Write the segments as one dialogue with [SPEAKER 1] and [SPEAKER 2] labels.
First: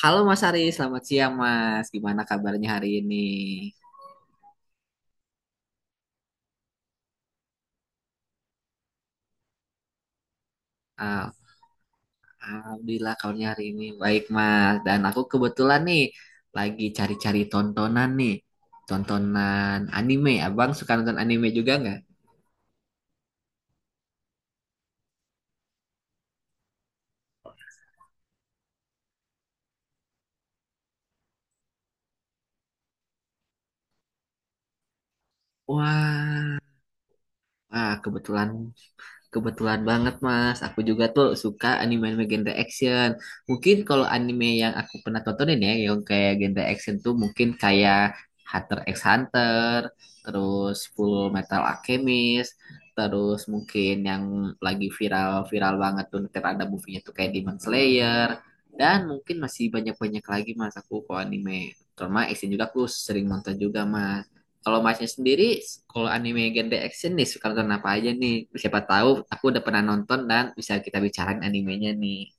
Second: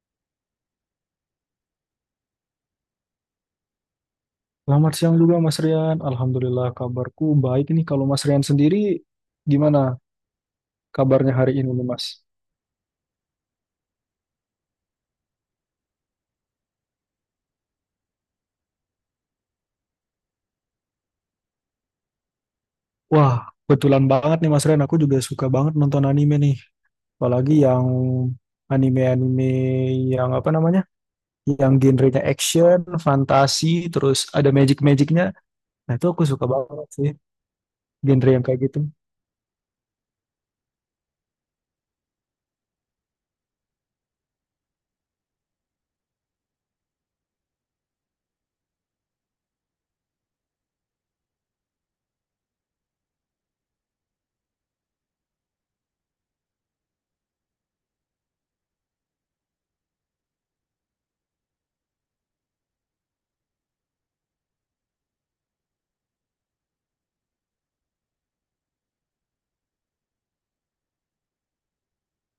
[SPEAKER 1] Halo Mas Ari, selamat siang Mas. Gimana kabarnya hari ini?
[SPEAKER 2] Selamat siang juga Mas Rian. Alhamdulillah kabarku baik nih. Kalau Mas Rian sendiri gimana
[SPEAKER 1] Ah,
[SPEAKER 2] kabarnya hari ini nih Mas?
[SPEAKER 1] Alhamdulillah kabarnya hari ini baik Mas. Dan aku kebetulan nih lagi cari-cari tontonan nih. Tontonan anime. Abang suka nonton anime juga nggak?
[SPEAKER 2] Wah, kebetulan banget nih Mas Rian. Aku juga suka banget nonton anime nih. Apalagi yang anime-anime yang apa namanya? Yang genrenya action, fantasi, terus ada magic-magicnya. Nah itu aku suka
[SPEAKER 1] Wah,
[SPEAKER 2] banget sih genre yang
[SPEAKER 1] Kebetulan
[SPEAKER 2] kayak gitu.
[SPEAKER 1] kebetulan banget Mas. Aku juga tuh suka anime-anime genre action. Mungkin kalau anime yang aku pernah tontonin ya, yang kayak genre action tuh mungkin kayak Hunter x Hunter, terus Full Metal Alchemist, terus mungkin yang lagi viral-viral banget tuh ntar ada movie-nya tuh kayak Demon Slayer. Dan mungkin masih banyak-banyak lagi Mas aku kalau anime. Terutama action juga aku sering nonton juga Mas. Kalau masnya sendiri, kalau anime genre action nih suka nonton apa aja nih? Siapa tahu aku udah pernah nonton dan bisa kita bicarain animenya nih.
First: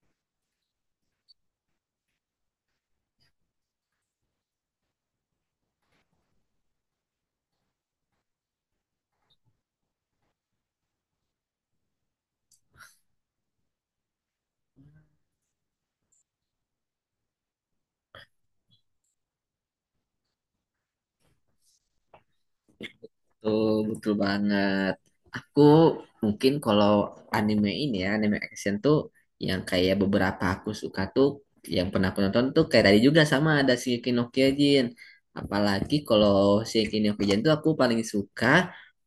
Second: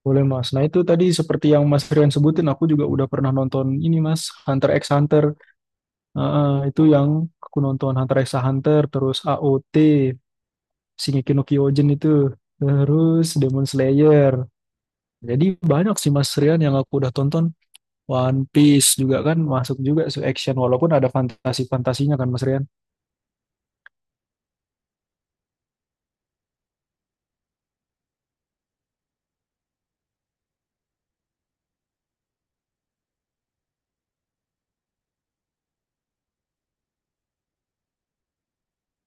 [SPEAKER 2] Boleh Mas. Nah itu tadi seperti yang Mas Rian sebutin, aku juga udah pernah nonton ini Mas, Hunter x Hunter. Heeh, itu yang aku nonton Hunter x Hunter, terus AOT, Shingeki no Kyojin itu, terus Demon Slayer. Jadi banyak sih Mas Rian yang aku udah tonton. One Piece juga kan masuk juga su action walaupun ada fantasi-fantasinya kan Mas Rian.
[SPEAKER 1] Tuh, betul banget. Aku mungkin kalau anime ini ya, anime action tuh yang kayak beberapa aku suka tuh, yang pernah aku nonton tuh kayak tadi juga sama ada Shingeki no Kyojin. Apalagi kalau Shingeki no Kyojin tuh aku paling suka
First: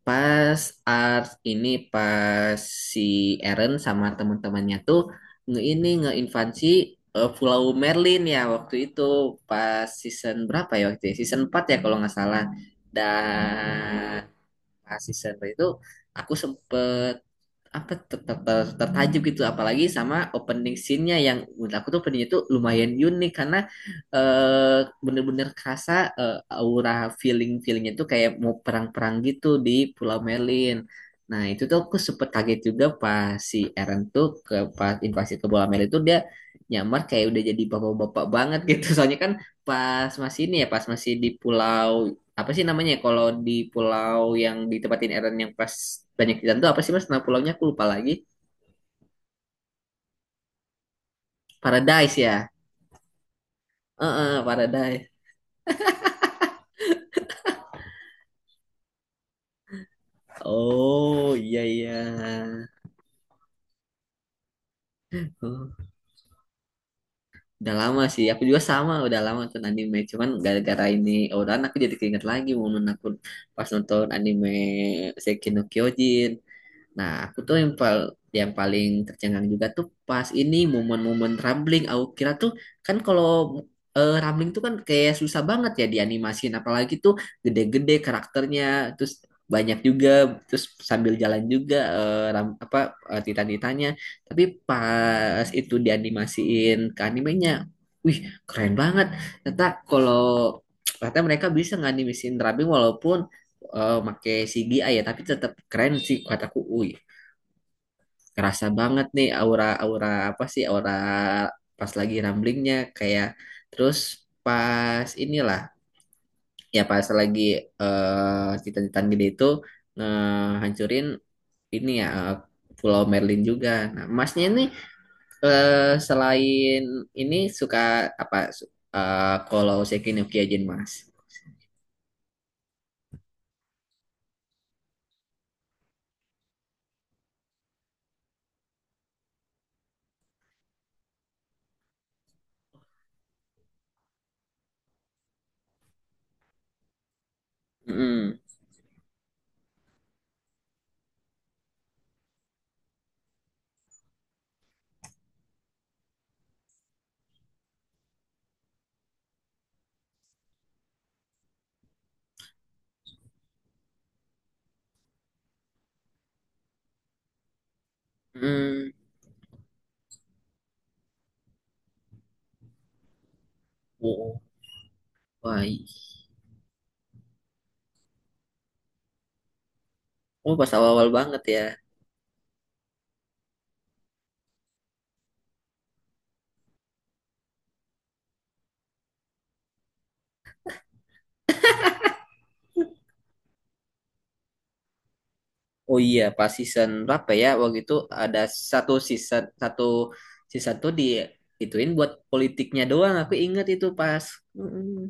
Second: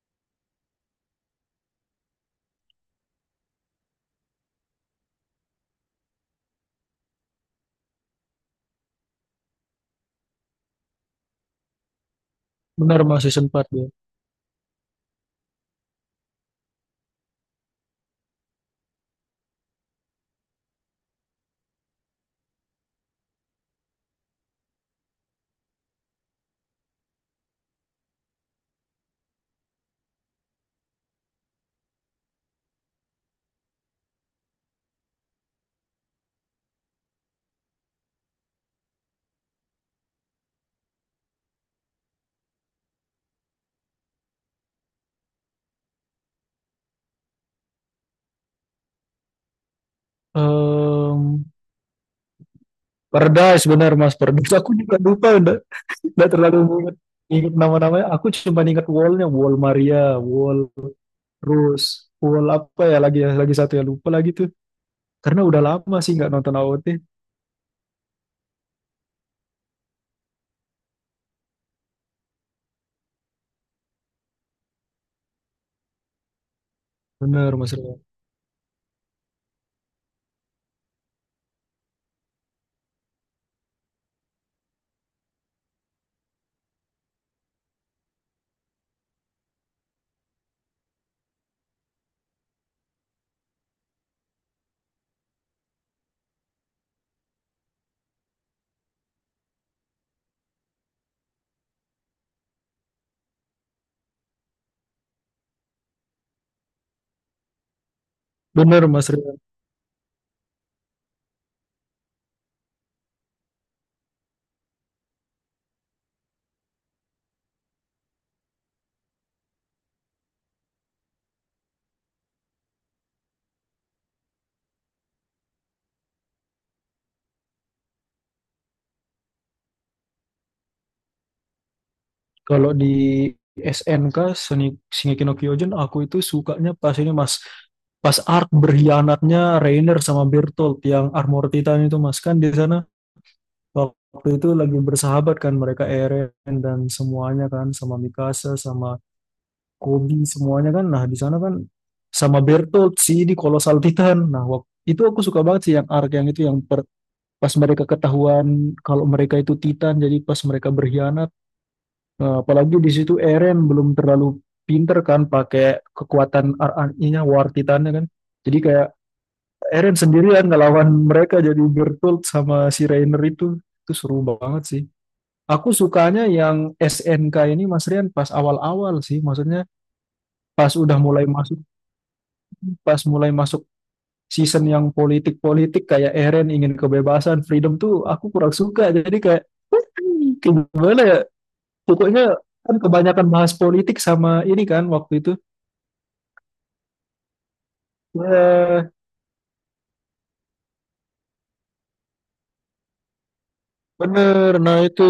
[SPEAKER 1] pas art ini pas si Eren sama teman-temannya tuh ini ngeinvasi Pulau Merlin ya waktu itu pas season berapa ya waktu itu? Season 4 ya kalau nggak salah.
[SPEAKER 2] Benar Mas season 4 dia.
[SPEAKER 1] Dan Nah, season berapa itu aku sempet apa tertajuk gitu apalagi sama opening scene-nya yang menurut aku tuh openingnya tuh lumayan unik karena eh, bener-bener kerasa aura feelingnya tuh kayak mau perang-perang gitu di Pulau Merlin. Nah itu tuh aku sempet kaget juga pas si Eren tuh pas invasi ke Pulau Merlin tuh dia nyamar kayak udah jadi bapak-bapak banget gitu soalnya kan pas masih ini ya pas masih di pulau apa sih namanya ya, kalau di pulau yang ditempatin Eren yang pas banyak ikan tuh apa sih mas nama pulaunya aku lupa lagi.
[SPEAKER 2] Em,
[SPEAKER 1] Paradise ya.
[SPEAKER 2] Paradise benar Mas
[SPEAKER 1] Heeh,
[SPEAKER 2] Paradise. Aku juga
[SPEAKER 1] Paradise.
[SPEAKER 2] lupa udah terlalu ingat ingat nama-namanya aku cuma ingat wallnya wall Maria wall
[SPEAKER 1] Oh iya
[SPEAKER 2] Rose
[SPEAKER 1] iya.
[SPEAKER 2] wall apa ya lagi satu ya lupa lagi tuh. Karena udah
[SPEAKER 1] Oh,
[SPEAKER 2] lama sih nggak nonton AOT.
[SPEAKER 1] udah lama sih aku juga sama udah lama nonton anime cuman gara-gara ini Ouran aku jadi keinget lagi momen aku pas nonton anime Shingeki no Kyojin. Nah, aku tuh
[SPEAKER 2] Bener
[SPEAKER 1] yang,
[SPEAKER 2] Mas Rian.
[SPEAKER 1] pal- yang paling tercengang juga tuh pas ini momen-momen rambling. Aku kira tuh kan kalau rambling tuh kan kayak susah banget ya dianimasin, apalagi tuh gede-gede karakternya, terus banyak juga, terus sambil jalan juga apa titan-titannya. Tapi pas itu dianimasiin ke animenya, wih keren banget. Ternyata kalau ternyata mereka bisa nganimisin rambling walaupun make CGI ya, tapi tetap keren sih kataku. Wih, kerasa
[SPEAKER 2] Bener
[SPEAKER 1] banget
[SPEAKER 2] Mas
[SPEAKER 1] nih
[SPEAKER 2] Rian.
[SPEAKER 1] aura-aura apa sih aura pas lagi ramblingnya kayak terus pas inilah ya pas lagi cita-citaan gede itu ngehancurin ini ya Pulau Merlin juga. Nah, Masnya ini eh, selain ini suka apa kalau Sekinyoki aja Mas.
[SPEAKER 2] Kalau di SNK Seni Shingeki no Kyojin aku itu sukanya pas ini Mas pas arc berkhianatnya Reiner sama Bertolt yang Armor Titan itu Mas, kan di sana waktu itu lagi bersahabat kan mereka Eren dan semuanya kan sama
[SPEAKER 1] Mm-mm.
[SPEAKER 2] Mikasa sama Kobi semuanya kan. Nah, di sana kan sama Bertolt sih di Kolosal Titan. Nah, waktu itu aku suka banget sih yang arc yang itu yang pas mereka ketahuan kalau mereka itu Titan jadi pas mereka berkhianat. Nah, apalagi di situ Eren belum terlalu pinter kan pakai kekuatan RNI-nya War Titannya kan, jadi kayak
[SPEAKER 1] Mm.
[SPEAKER 2] Eren sendirian ngelawan mereka jadi bertult sama si Reiner itu seru
[SPEAKER 1] Oh,
[SPEAKER 2] banget sih.
[SPEAKER 1] wah.
[SPEAKER 2] Aku sukanya yang SNK ini Mas Rian pas awal-awal sih, maksudnya
[SPEAKER 1] Oh, pas
[SPEAKER 2] pas udah
[SPEAKER 1] awal-awal
[SPEAKER 2] mulai
[SPEAKER 1] banget ya.
[SPEAKER 2] masuk, pas masuk season yang politik-politik kayak Eren ingin kebebasan, freedom tuh aku kurang suka. Jadi kayak kayak gimana ya? Pokoknya kan kebanyakan bahas politik sama ini kan waktu itu.
[SPEAKER 1] Oh iya, pas season berapa ya? Waktu itu ada satu
[SPEAKER 2] Ya
[SPEAKER 1] season satu season tuh di ituin buat politiknya doang. Aku inget itu pas.
[SPEAKER 2] bener. Nah
[SPEAKER 1] Mm-mm.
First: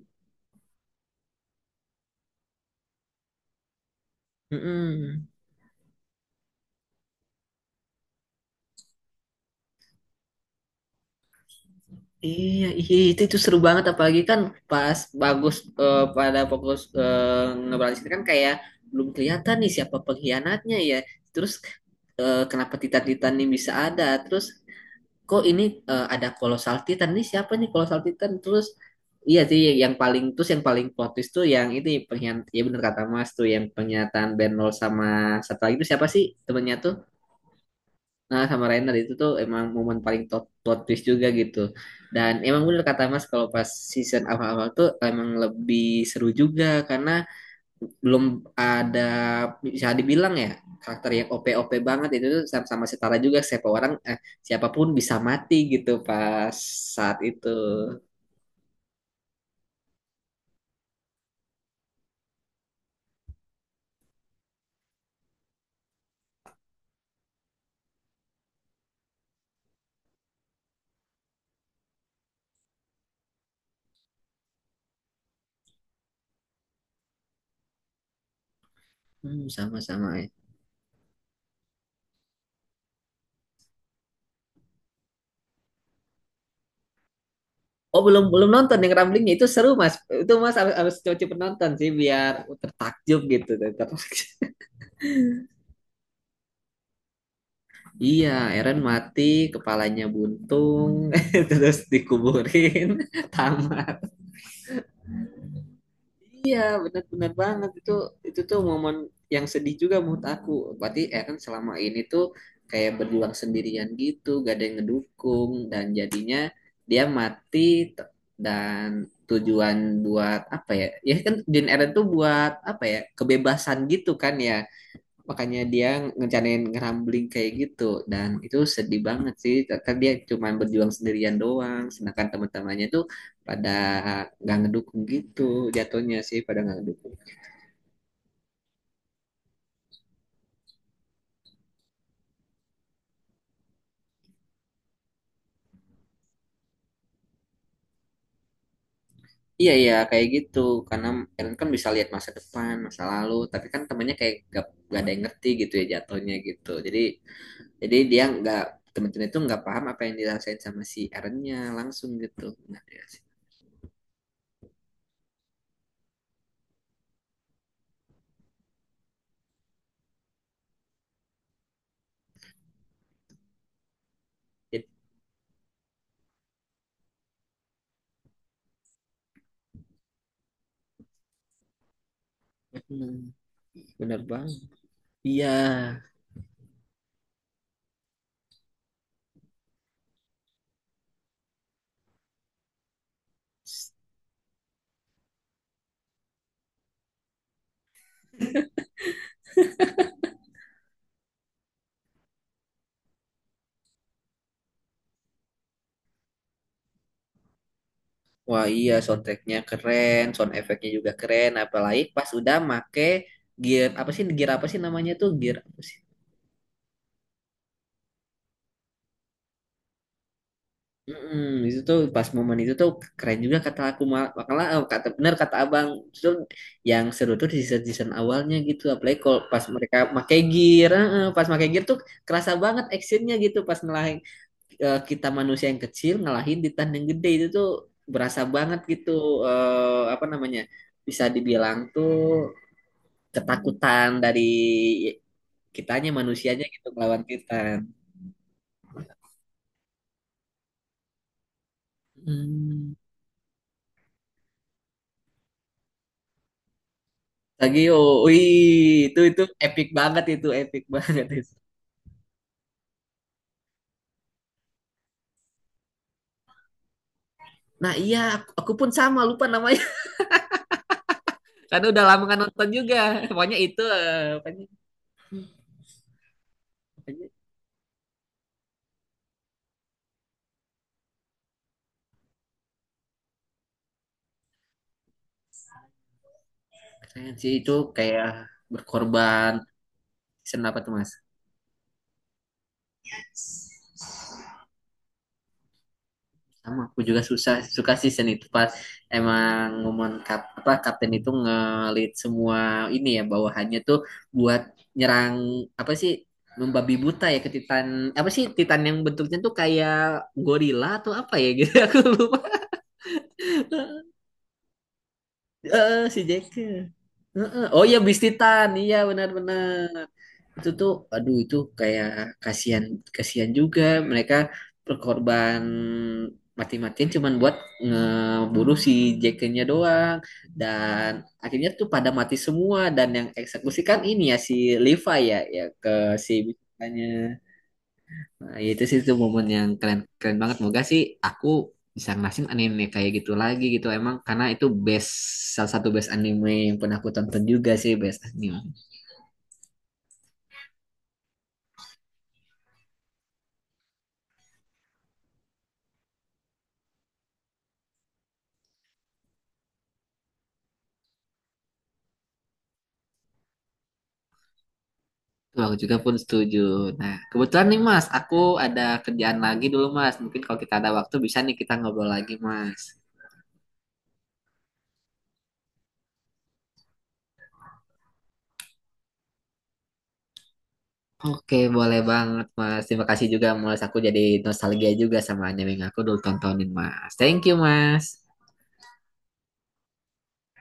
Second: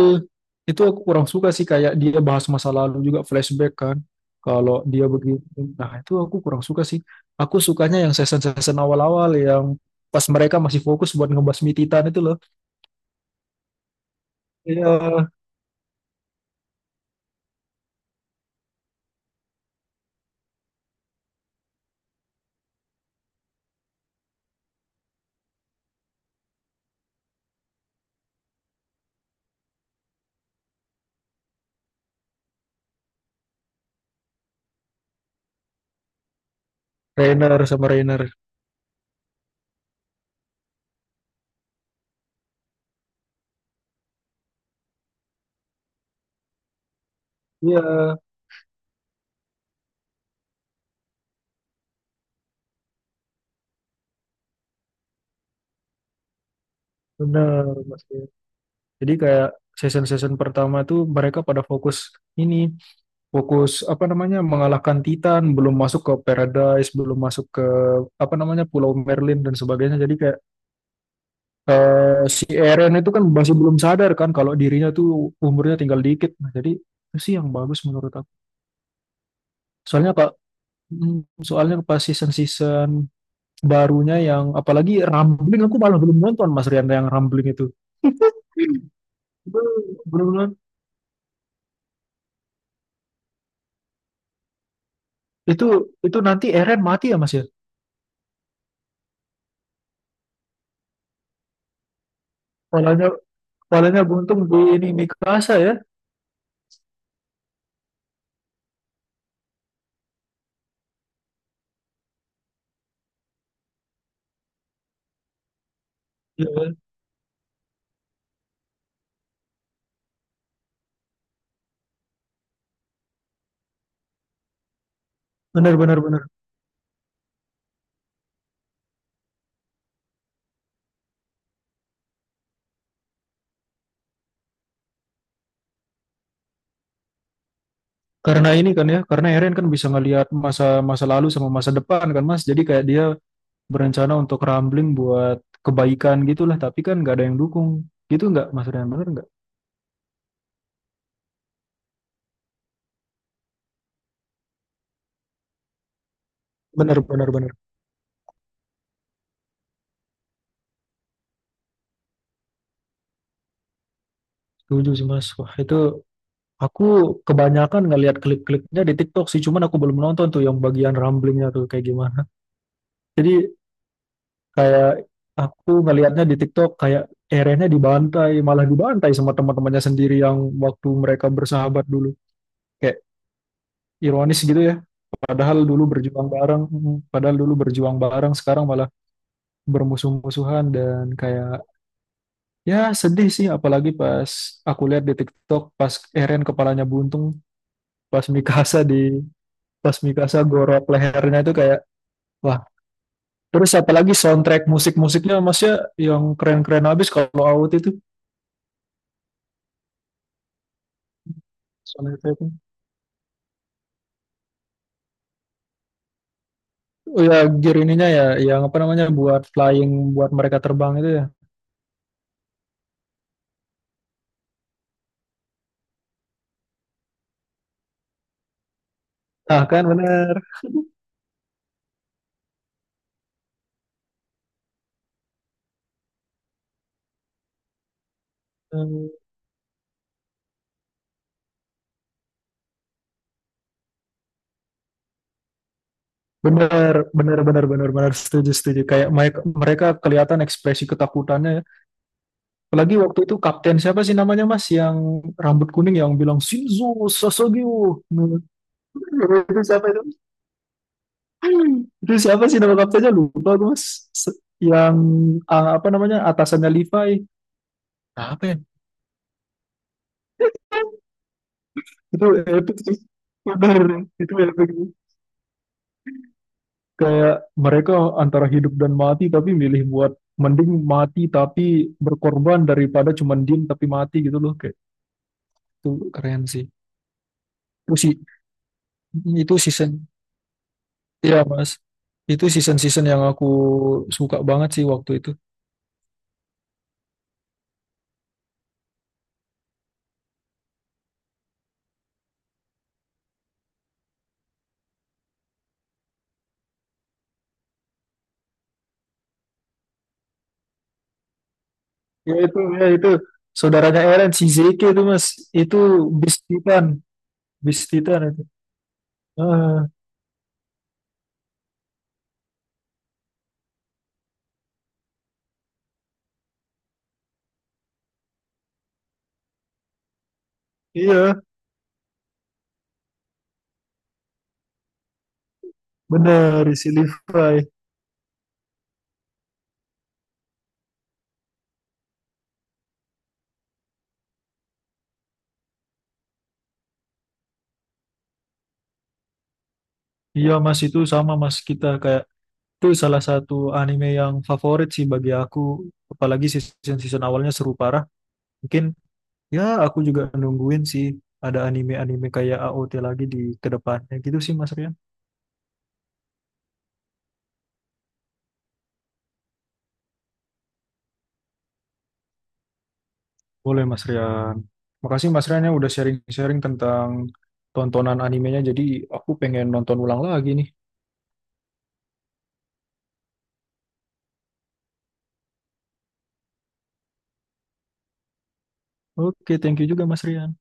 [SPEAKER 2] itu aku kurang suka sih kayak dia bahas masa lalu juga flashback kan. Kalau dia
[SPEAKER 1] Mm-mm.
[SPEAKER 2] begini, nah itu aku kurang suka sih. Aku sukanya yang season-season awal-awal yang pas mereka masih fokus buat ngebasmi Titan itu loh.
[SPEAKER 1] Iya, iya itu seru banget apalagi kan pas
[SPEAKER 2] Iya,
[SPEAKER 1] pada fokus ngeberantas kan kayak belum kelihatan nih siapa pengkhianatnya ya. Terus kenapa Titan-Titan ini bisa ada? Terus kok ini ada colossal titan nih siapa nih colossal titan terus iya sih yang paling terus yang paling plot, twist tuh yang itu pengen ya bener kata Mas tuh yang pernyataan Benol sama satu lagi itu siapa sih temennya tuh
[SPEAKER 2] Rainer sama Rainer.
[SPEAKER 1] nah sama Rainer itu tuh emang momen paling plot twist juga gitu dan emang bener kata Mas kalau pas season awal-awal tuh emang lebih seru juga karena
[SPEAKER 2] Iya,
[SPEAKER 1] belum ada bisa dibilang ya karakter yang OP-OP banget itu tuh sama setara juga siapapun bisa mati gitu pas saat itu.
[SPEAKER 2] bener. Mas, jadi kayak season-season pertama tuh mereka pada fokus ini, fokus apa namanya mengalahkan Titan, belum masuk ke Paradise, belum masuk ke apa namanya Pulau Merlin dan sebagainya. Jadi kayak si Eren itu kan masih belum sadar kan kalau dirinya tuh umurnya tinggal dikit. Nah, jadi itu sih yang bagus menurut aku.
[SPEAKER 1] Hmm,
[SPEAKER 2] Soalnya
[SPEAKER 1] sama-sama ya.
[SPEAKER 2] kak, soalnya pas season-season barunya yang apalagi Rambling aku malah belum nonton Mas Rian yang Rambling itu.
[SPEAKER 1] Oh belum belum nonton yang ramblingnya itu seru
[SPEAKER 2] Belum
[SPEAKER 1] mas
[SPEAKER 2] belum
[SPEAKER 1] itu
[SPEAKER 2] nonton.
[SPEAKER 1] mas harus harus coba penonton sih biar tertakjub gitu tertakjub.
[SPEAKER 2] Itu itu nanti Eren mati ya Mas ya?
[SPEAKER 1] Iya Eren mati kepalanya buntung terus dikuburin
[SPEAKER 2] Polanya
[SPEAKER 1] tamat.
[SPEAKER 2] Palinnya buntung di ini Mikasa ya.
[SPEAKER 1] Iya, benar-benar banget itu tuh momen yang sedih juga menurut aku. Berarti Eren selama ini tuh kayak berjuang sendirian gitu, gak ada yang ngedukung dan jadinya
[SPEAKER 2] Iya,
[SPEAKER 1] dia mati t- dan tujuan buat apa ya? Ya kan tujuan Eren tuh buat apa ya? Kebebasan gitu kan ya makanya
[SPEAKER 2] benar
[SPEAKER 1] dia
[SPEAKER 2] benar benar.
[SPEAKER 1] ngerencanain ngerambling kayak gitu dan itu sedih banget sih kan dia cuma berjuang sendirian doang sedangkan teman-temannya tuh pada nggak ngedukung gitu jatuhnya sih pada nggak ngedukung.
[SPEAKER 2] Karena ini kan ya, karena Eren kan bisa ngelihat masa masa lalu sama masa depan kan Mas. Jadi kayak dia berencana untuk rambling buat kebaikan gitulah, tapi kan nggak ada yang dukung. Gitu nggak Mas Rian, benar nggak?
[SPEAKER 1] Iya iya kayak gitu karena Ellen kan bisa lihat masa depan masa lalu tapi kan temannya kayak gak ada yang ngerti gitu ya jatuhnya gitu
[SPEAKER 2] Benar
[SPEAKER 1] jadi
[SPEAKER 2] benar benar.
[SPEAKER 1] jadi dia nggak teman-teman itu nggak paham apa yang dirasain sama si Erennya langsung gitu nah, ya sih.
[SPEAKER 2] Setuju sih Mas. Wah, itu aku kebanyakan ngelihat klip-klipnya di TikTok sih, cuman aku belum nonton tuh yang bagian ramblingnya tuh kayak gimana. Jadi
[SPEAKER 1] Jadi,
[SPEAKER 2] kayak aku ngelihatnya di TikTok kayak Erennya dibantai, malah dibantai sama teman-temannya sendiri yang waktu mereka bersahabat dulu. Kayak
[SPEAKER 1] hmm, bener
[SPEAKER 2] ironis
[SPEAKER 1] banget
[SPEAKER 2] gitu ya.
[SPEAKER 1] iya.
[SPEAKER 2] Padahal dulu berjuang bareng, padahal dulu berjuang bareng, sekarang malah bermusuh-musuhan dan kayak ya sedih sih. Apalagi pas aku lihat di TikTok pas Eren kepalanya buntung, pas Mikasa di pas Mikasa gorok lehernya itu kayak wah. Terus apalagi soundtrack musik-musiknya masnya yang keren-keren abis kalau AOT itu
[SPEAKER 1] Wah iya soundtracknya keren, sound efeknya juga keren, apalagi pas
[SPEAKER 2] soundtrack.
[SPEAKER 1] udah make gear apa sih namanya tuh gear apa sih?
[SPEAKER 2] Oh ya gear ininya ya yang apa namanya buat flying buat mereka terbang itu ya.
[SPEAKER 1] Mm-mm, itu tuh pas momen itu tuh keren juga kata aku makanya kata benar kata abang itu yang seru tuh di season season awalnya gitu apalagi kalau pas
[SPEAKER 2] Nah kan
[SPEAKER 1] mereka make
[SPEAKER 2] bener.
[SPEAKER 1] gear pas make gear tuh kerasa banget actionnya gitu pas ngelahin kita manusia yang kecil ngelahin titan yang gede itu tuh berasa banget
[SPEAKER 2] Hmm.
[SPEAKER 1] gitu apa namanya bisa dibilang tuh ketakutan dari kitanya manusianya gitu
[SPEAKER 2] Bener,
[SPEAKER 1] melawan
[SPEAKER 2] bener, bener,
[SPEAKER 1] titan.
[SPEAKER 2] bener, bener, setuju, setuju. Kayak mereka, mereka kelihatan ekspresi ketakutannya. Ya.
[SPEAKER 1] Hmm.
[SPEAKER 2] Apalagi waktu itu kapten siapa sih namanya mas yang rambut kuning yang bilang Shinzo
[SPEAKER 1] Tagio,
[SPEAKER 2] Sasageo.
[SPEAKER 1] wih itu
[SPEAKER 2] Itu
[SPEAKER 1] epic
[SPEAKER 2] siapa itu?
[SPEAKER 1] banget itu epic banget itu.
[SPEAKER 2] Itu siapa sih nama kaptennya? Lupa gue mas. Se- Yang apa namanya atasannya Levi.
[SPEAKER 1] Nah iya
[SPEAKER 2] Apa
[SPEAKER 1] aku,
[SPEAKER 2] ya?
[SPEAKER 1] aku pun sama lupa namanya karena udah lama
[SPEAKER 2] Itu
[SPEAKER 1] nggak nonton
[SPEAKER 2] epic
[SPEAKER 1] juga.
[SPEAKER 2] sih.
[SPEAKER 1] Pokoknya itu
[SPEAKER 2] Bener, itu
[SPEAKER 1] eh, pokoknya,
[SPEAKER 2] epic.
[SPEAKER 1] pokoknya
[SPEAKER 2] Kayak mereka antara hidup dan mati tapi milih buat mending mati tapi berkorban daripada cuman diem tapi mati gitu loh kayak itu keren
[SPEAKER 1] keren sih itu
[SPEAKER 2] sih
[SPEAKER 1] kayak berkorban.
[SPEAKER 2] itu season
[SPEAKER 1] Senapa tuh mas?
[SPEAKER 2] ya mas itu season-season yang aku suka banget sih waktu itu.
[SPEAKER 1] Sama aku juga suka season itu pas emang momen apa kapten itu ngelit semua ini ya bawahannya tuh buat nyerang apa sih membabi buta ya ke Titan apa sih Titan yang bentuknya tuh kayak gorila atau apa ya gitu aku
[SPEAKER 2] Ya
[SPEAKER 1] lupa.
[SPEAKER 2] itu ya itu saudaranya Eren si Zeke itu mas itu
[SPEAKER 1] Si
[SPEAKER 2] Beast
[SPEAKER 1] Jack.
[SPEAKER 2] Titan.
[SPEAKER 1] Heeh. Oh
[SPEAKER 2] Beast
[SPEAKER 1] iya
[SPEAKER 2] Titan
[SPEAKER 1] Beast
[SPEAKER 2] itu
[SPEAKER 1] Titan iya
[SPEAKER 2] ah,
[SPEAKER 1] benar-benar itu tuh aduh itu kayak kasihan kasihan juga mereka berkorban mati-matian cuman buat ngeburu si Jackennya doang dan
[SPEAKER 2] iya
[SPEAKER 1] akhirnya tuh pada mati semua dan yang eksekusi kan ini ya si Levi ya ya ke si
[SPEAKER 2] bener si
[SPEAKER 1] bisanya
[SPEAKER 2] Levi.
[SPEAKER 1] nah ya itu sih tuh momen yang keren keren banget moga sih aku bisa ngerasin anime kayak gitu lagi gitu emang karena itu best salah satu best anime yang pernah aku tonton juga sih best anime.
[SPEAKER 2] Iya mas itu sama mas kita kayak itu salah satu anime yang favorit sih bagi aku, apalagi season-season awalnya seru parah. Mungkin ya aku juga nungguin sih ada anime-anime kayak AOT lagi di kedepannya gitu sih Mas Rian.
[SPEAKER 1] Betul, aku juga pun setuju. Nah, kebetulan nih Mas, aku ada kerjaan lagi dulu Mas. Mungkin kalau kita ada waktu bisa nih kita ngobrol lagi Mas.
[SPEAKER 2] Boleh Mas Rian. Makasih Mas Rian ya udah sharing-sharing tentang tontonan animenya, jadi aku pengen nonton ulang lagi nih.
[SPEAKER 1] Oke, boleh banget Mas. Terima kasih juga Mas. Aku jadi nostalgia juga sama anime yang aku dulu tontonin Mas. Thank you Mas.
[SPEAKER 2] Oke, thank you juga Mas Rian.